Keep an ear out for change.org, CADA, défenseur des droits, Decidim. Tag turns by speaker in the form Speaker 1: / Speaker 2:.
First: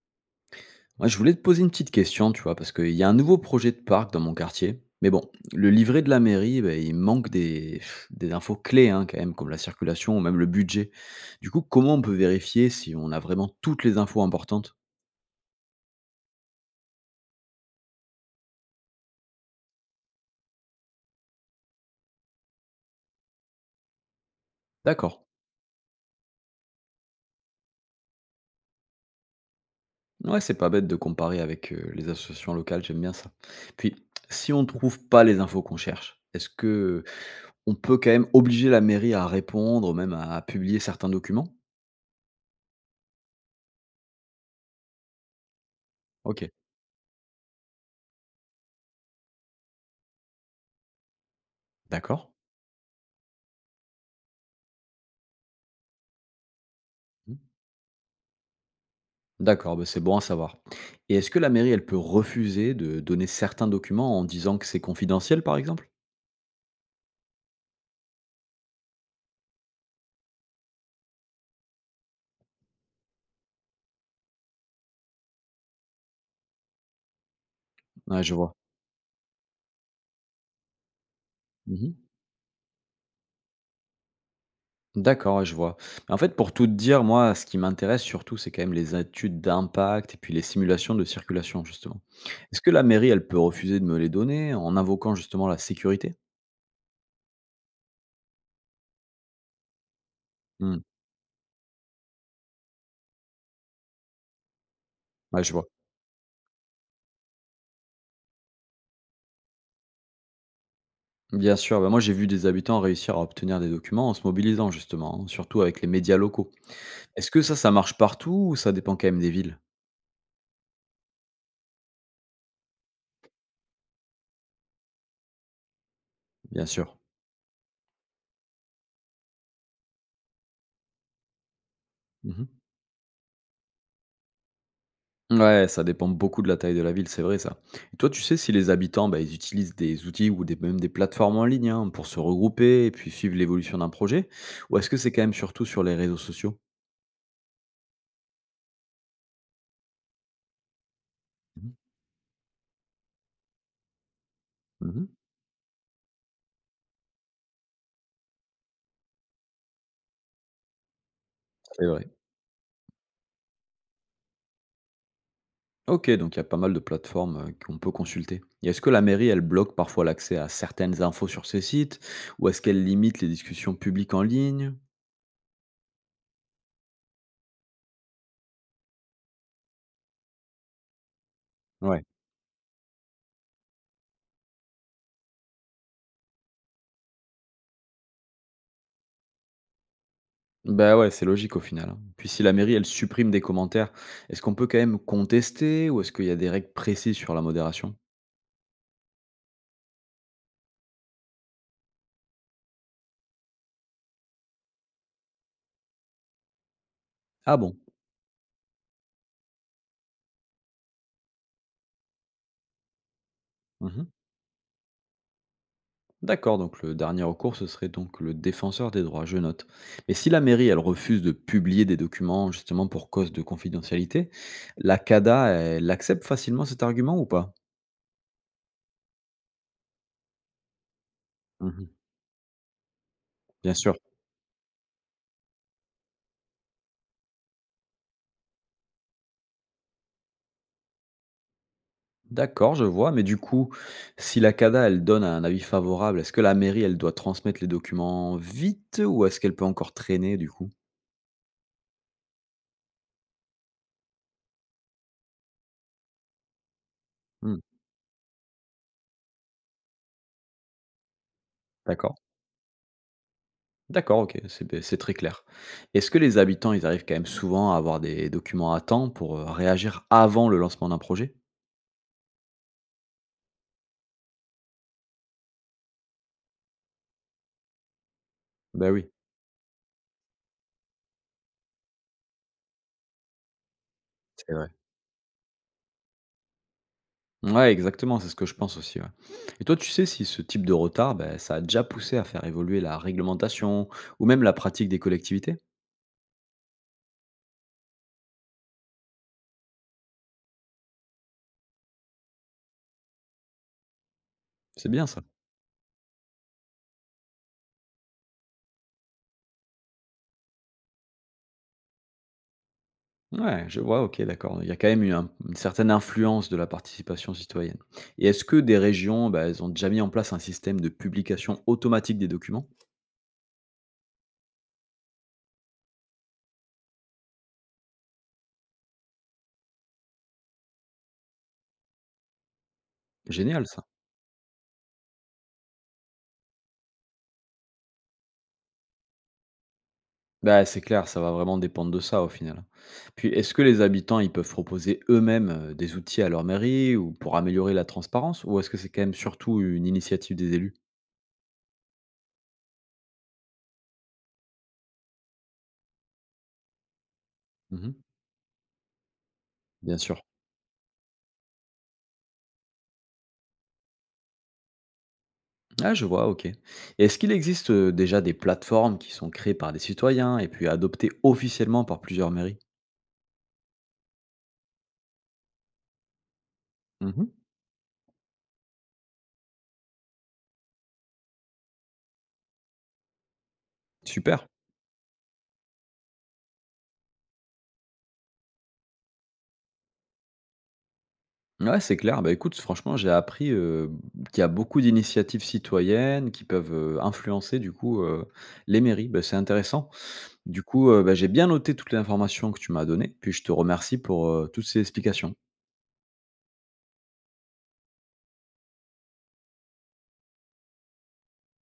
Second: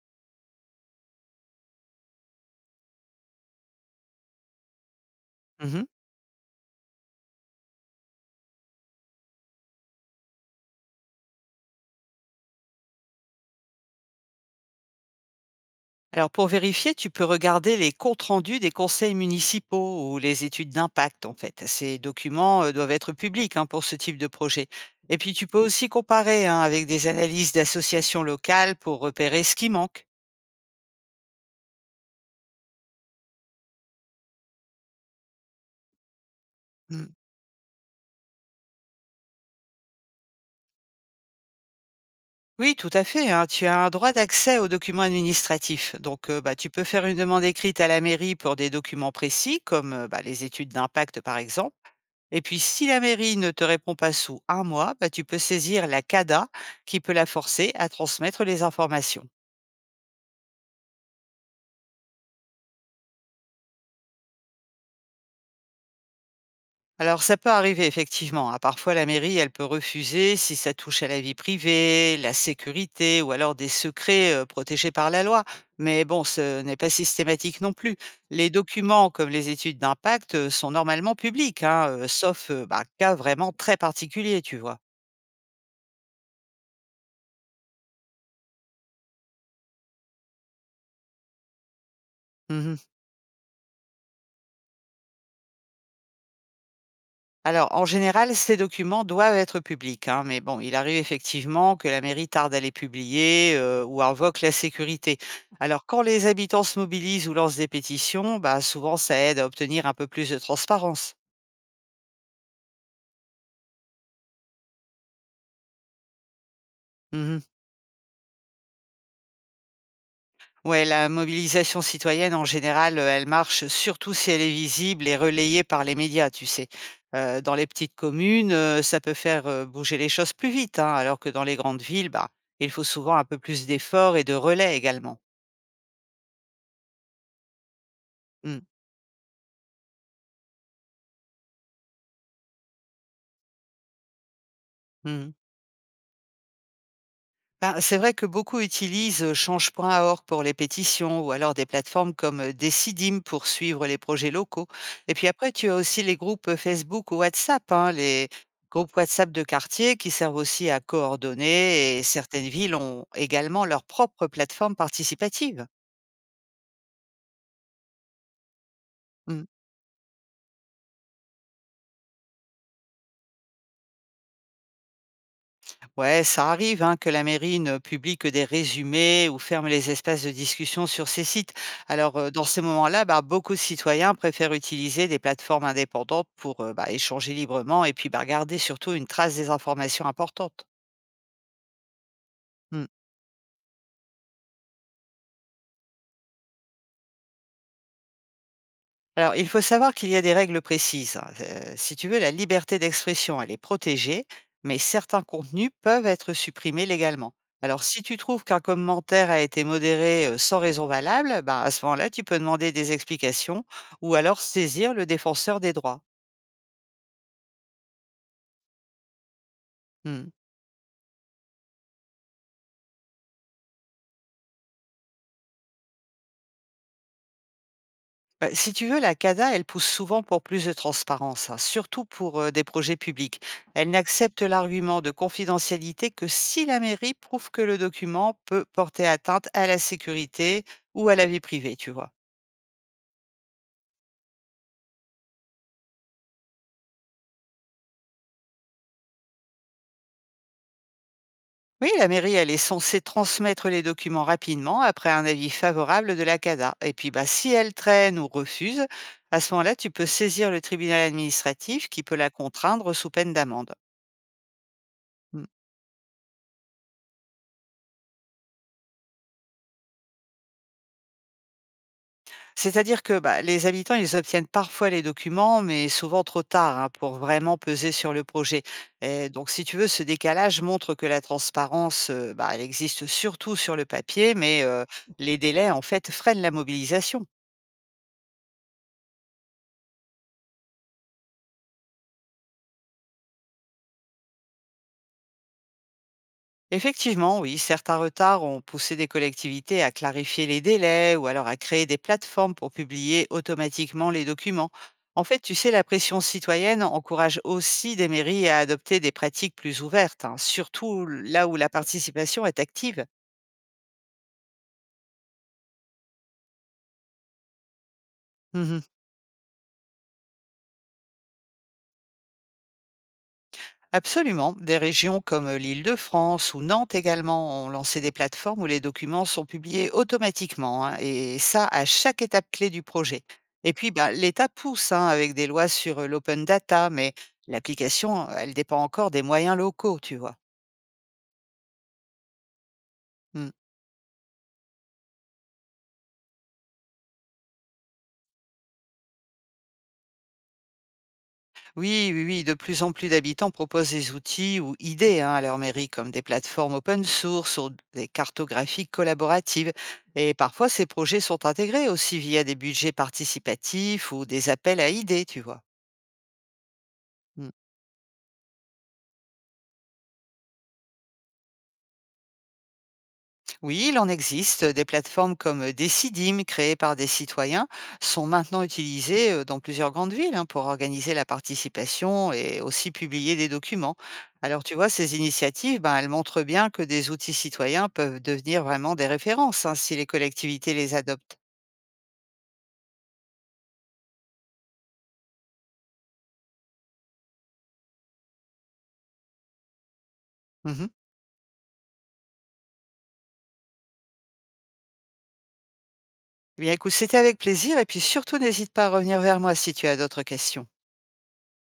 Speaker 1: Ouais, je voulais te poser une petite question, tu vois, parce qu'il y a un nouveau projet de parc dans mon quartier. Mais bon, le
Speaker 2: Mmh.
Speaker 1: livret de la mairie, ben, il manque des infos clés, hein, quand même, comme la circulation ou même le budget. Du coup, comment on peut vérifier si on a vraiment toutes les infos importantes?
Speaker 2: Alors pour vérifier, tu peux regarder les comptes rendus des conseils municipaux ou les études d'impact en fait. Ces documents, doivent être publics, hein, pour ce type de projet. Et
Speaker 1: D'accord.
Speaker 2: puis tu peux aussi comparer, hein, avec des analyses d'associations locales pour repérer ce qui manque.
Speaker 1: Ouais, c'est pas bête de comparer avec les associations locales, j'aime bien ça. Puis, si on trouve pas les infos qu'on cherche, est-ce que
Speaker 2: Mmh.
Speaker 1: on peut quand même obliger la mairie à répondre, même à publier certains documents?
Speaker 2: Oui, tout à fait, hein, tu as un droit d'accès aux documents administratifs. Donc,
Speaker 1: Ok,
Speaker 2: bah, tu peux faire une demande écrite à la mairie pour des documents précis comme, bah, les études d'impact par exemple.
Speaker 1: d'accord.
Speaker 2: Et puis, si la mairie ne te répond pas sous un mois, bah, tu peux saisir la CADA qui peut la
Speaker 1: Mmh.
Speaker 2: forcer à transmettre les informations.
Speaker 1: D'accord, bah, c'est bon à savoir. Et est-ce que la mairie, elle peut refuser de donner certains documents en disant que c'est confidentiel, par exemple?
Speaker 2: Alors, ça peut arriver effectivement, hein. Parfois, la mairie, elle peut refuser si ça touche à la vie privée, la sécurité ou alors des secrets protégés par la loi. Mais bon, ce n'est pas systématique non plus.
Speaker 1: Ouais, je
Speaker 2: Les
Speaker 1: vois.
Speaker 2: documents comme les études d'impact sont normalement publics, hein,
Speaker 1: Mhm.
Speaker 2: sauf bah, cas vraiment très particulier, tu vois.
Speaker 1: D'accord, ouais, je vois. En fait, pour tout te dire, moi, ce qui m'intéresse surtout, c'est quand même les études d'impact et puis les simulations de circulation, justement. Est-ce que
Speaker 2: Mhm.
Speaker 1: la mairie, elle peut refuser de me les donner en invoquant justement la sécurité?
Speaker 2: Alors, en général, ces documents doivent être publics, hein, mais bon, il
Speaker 1: Hmm,
Speaker 2: arrive effectivement que la mairie tarde à les publier ou invoque la sécurité.
Speaker 1: ouais, je vois.
Speaker 2: Alors, quand les habitants se mobilisent ou lancent des pétitions, bah, souvent, ça aide à obtenir un peu plus de transparence.
Speaker 1: Bien sûr, bah, moi j'ai vu des habitants réussir à obtenir des documents en se mobilisant justement, hein, surtout avec les médias locaux. Est-ce
Speaker 2: Mhm.
Speaker 1: que ça marche partout ou ça dépend quand même des villes?
Speaker 2: Ouais, la mobilisation citoyenne, en général, elle marche surtout si elle est visible et relayée par les médias, tu
Speaker 1: Bien
Speaker 2: sais.
Speaker 1: sûr.
Speaker 2: Dans les petites communes, ça peut faire bouger les choses plus vite, hein, alors que dans les grandes villes, bah,
Speaker 1: Mhm.
Speaker 2: il faut souvent un peu plus d'efforts et de relais également.
Speaker 1: Ouais, ça dépend beaucoup de la taille de la ville, c'est vrai ça. Et toi, tu sais si
Speaker 2: Mm.
Speaker 1: les habitants, bah, ils utilisent des outils ou des, même des plateformes en ligne, hein, pour se regrouper et puis suivre l'évolution d'un projet? Ou est-ce que c'est quand
Speaker 2: Mmh.
Speaker 1: même surtout sur les réseaux sociaux?
Speaker 2: Ben, c'est vrai que beaucoup utilisent, change.org pour les pétitions ou alors des
Speaker 1: Mhm,
Speaker 2: plateformes comme, Decidim pour suivre les projets locaux.
Speaker 1: mhm.
Speaker 2: Et puis après, tu as aussi les groupes, Facebook ou WhatsApp, hein, les groupes WhatsApp de quartier qui servent aussi à
Speaker 1: C'est
Speaker 2: coordonner, et
Speaker 1: vrai.
Speaker 2: certaines villes ont également leur propre plateforme participative.
Speaker 1: Ok, donc il y a pas mal de plateformes, qu'on peut consulter. Et est-ce que la mairie, elle
Speaker 2: Mmh.
Speaker 1: bloque parfois l'accès à certaines infos sur ces sites? Ou est-ce qu'elle limite les discussions publiques en ligne?
Speaker 2: Ouais, ça arrive hein, que la mairie ne publie que des résumés ou ferme les espaces de discussion sur ces sites.
Speaker 1: Ouais.
Speaker 2: Alors, dans ces moments-là, bah, beaucoup de citoyens préfèrent utiliser des plateformes indépendantes pour bah, échanger librement et puis bah, garder surtout une trace des informations importantes.
Speaker 1: Bah, ouais, c'est logique au final, hein. Puis si la mairie, elle supprime des commentaires, est-ce qu'on peut quand même contester ou est-ce qu'il y a des règles précises sur la modération?
Speaker 2: Alors, il faut savoir qu'il y a des règles précises, hein. Si tu veux, la liberté d'expression, elle est protégée, mais certains contenus peuvent être supprimés légalement.
Speaker 1: Ah bon?
Speaker 2: Alors, si tu trouves qu'un commentaire a été modéré sans raison valable, bah, à ce moment-là, tu peux demander des explications
Speaker 1: Mhm.
Speaker 2: ou alors saisir le défenseur des droits.
Speaker 1: D'accord, donc le dernier recours, ce serait donc le défenseur des droits, je note. Mais si
Speaker 2: Hmm.
Speaker 1: la mairie, elle refuse de publier des documents justement pour cause de confidentialité, la CADA, elle accepte facilement cet argument ou pas?
Speaker 2: Bah, si tu veux, la CADA, elle pousse souvent pour plus de transparence, hein,
Speaker 1: Mhm.
Speaker 2: surtout pour des projets publics.
Speaker 1: Bien
Speaker 2: Elle
Speaker 1: sûr.
Speaker 2: n'accepte l'argument de confidentialité que si la mairie prouve que le document peut porter atteinte à la sécurité ou à la vie privée, tu vois.
Speaker 1: D'accord, je vois, mais du coup, si la CADA, elle donne un avis favorable, est-ce que la mairie, elle doit transmettre les documents vite ou est-ce qu'elle peut encore traîner du coup?
Speaker 2: Oui, la mairie, elle est censée transmettre les documents rapidement après un avis favorable de la CADA. Et puis, bah, si
Speaker 1: Mmh.
Speaker 2: elle traîne ou refuse, à ce moment-là, tu peux saisir le tribunal administratif qui peut
Speaker 1: D'accord.
Speaker 2: la contraindre sous peine d'amende.
Speaker 1: D'accord, OK, c'est beh, c'est très clair. Est-ce que les habitants, ils arrivent quand même souvent à avoir des documents à temps pour, réagir avant le lancement d'un projet?
Speaker 2: C'est-à-dire que, bah, les habitants, ils obtiennent parfois les documents, mais souvent trop tard, hein, pour vraiment peser sur le projet.
Speaker 1: Ben oui,
Speaker 2: Et donc, si tu veux, ce décalage montre que la transparence, bah, elle existe surtout sur le papier,
Speaker 1: c'est
Speaker 2: mais
Speaker 1: vrai.
Speaker 2: les délais, en fait, freinent la mobilisation.
Speaker 1: Ouais, exactement, c'est ce que je pense aussi, ouais. Et toi, tu sais si ce type de retard, ben, ça a déjà poussé à faire évoluer la réglementation ou même la pratique des collectivités?
Speaker 2: Effectivement, oui, certains retards ont poussé des collectivités à clarifier les délais ou alors à créer des plateformes pour publier automatiquement les documents.
Speaker 1: C'est bien ça.
Speaker 2: En fait, tu sais, la pression citoyenne encourage aussi des mairies à adopter des pratiques plus ouvertes, hein, surtout là où la participation est active.
Speaker 1: Ouais, je vois, OK, d'accord. Il y a quand même eu un une certaine influence de la participation citoyenne. Et est-ce que des
Speaker 2: Mhm.
Speaker 1: régions, ben, elles ont déjà mis en place un système de publication automatique des documents?
Speaker 2: Absolument. Des régions comme l'Île-de-France ou Nantes également ont lancé des plateformes où les documents sont publiés automatiquement, hein, et ça à chaque étape clé du projet.
Speaker 1: Génial
Speaker 2: Et
Speaker 1: ça.
Speaker 2: puis, ben, l'État pousse hein, avec des lois sur l'open data, mais l'application, elle dépend encore des moyens locaux, tu vois.
Speaker 1: Bah, c'est clair, ça va vraiment dépendre de ça au final. Puis,
Speaker 2: Mm.
Speaker 1: est-ce que les habitants, ils peuvent proposer eux-mêmes des outils à leur mairie ou pour améliorer la transparence, ou est-ce que c'est quand même surtout une initiative des élus?
Speaker 2: Oui, oui, oui, de plus en plus d'habitants proposent des outils ou idées hein, à leur mairie, comme des plateformes open source ou
Speaker 1: Mhm,
Speaker 2: des cartographies collaboratives.
Speaker 1: bien sûr.
Speaker 2: Et parfois, ces projets sont intégrés aussi via des budgets participatifs ou des appels à idées, tu vois.
Speaker 1: Ah, je vois, ok. Et est-ce qu'il existe déjà des plateformes qui sont créées par des citoyens et puis adoptées officiellement par plusieurs mairies?
Speaker 2: Oui, il en existe. Des plateformes comme Decidim, créées par des
Speaker 1: Mhm,
Speaker 2: citoyens, sont maintenant utilisées dans plusieurs grandes villes hein, pour organiser la participation et aussi publier des documents.
Speaker 1: super.
Speaker 2: Alors tu vois, ces initiatives, ben, elles montrent bien que des outils citoyens peuvent devenir vraiment des références hein, si les collectivités les adoptent.
Speaker 1: Ouais, c'est clair. Bah écoute, franchement, j'ai appris qu'il y a beaucoup d'initiatives citoyennes qui peuvent influencer du coup, les mairies. Bah, c'est intéressant. Du
Speaker 2: Mhm.
Speaker 1: coup, j'ai bien noté toutes les informations que tu m'as données, puis je te remercie pour, toutes ces explications.
Speaker 2: Eh bien écoute, c'était avec plaisir et puis surtout n'hésite pas à revenir vers moi si tu as d'autres questions.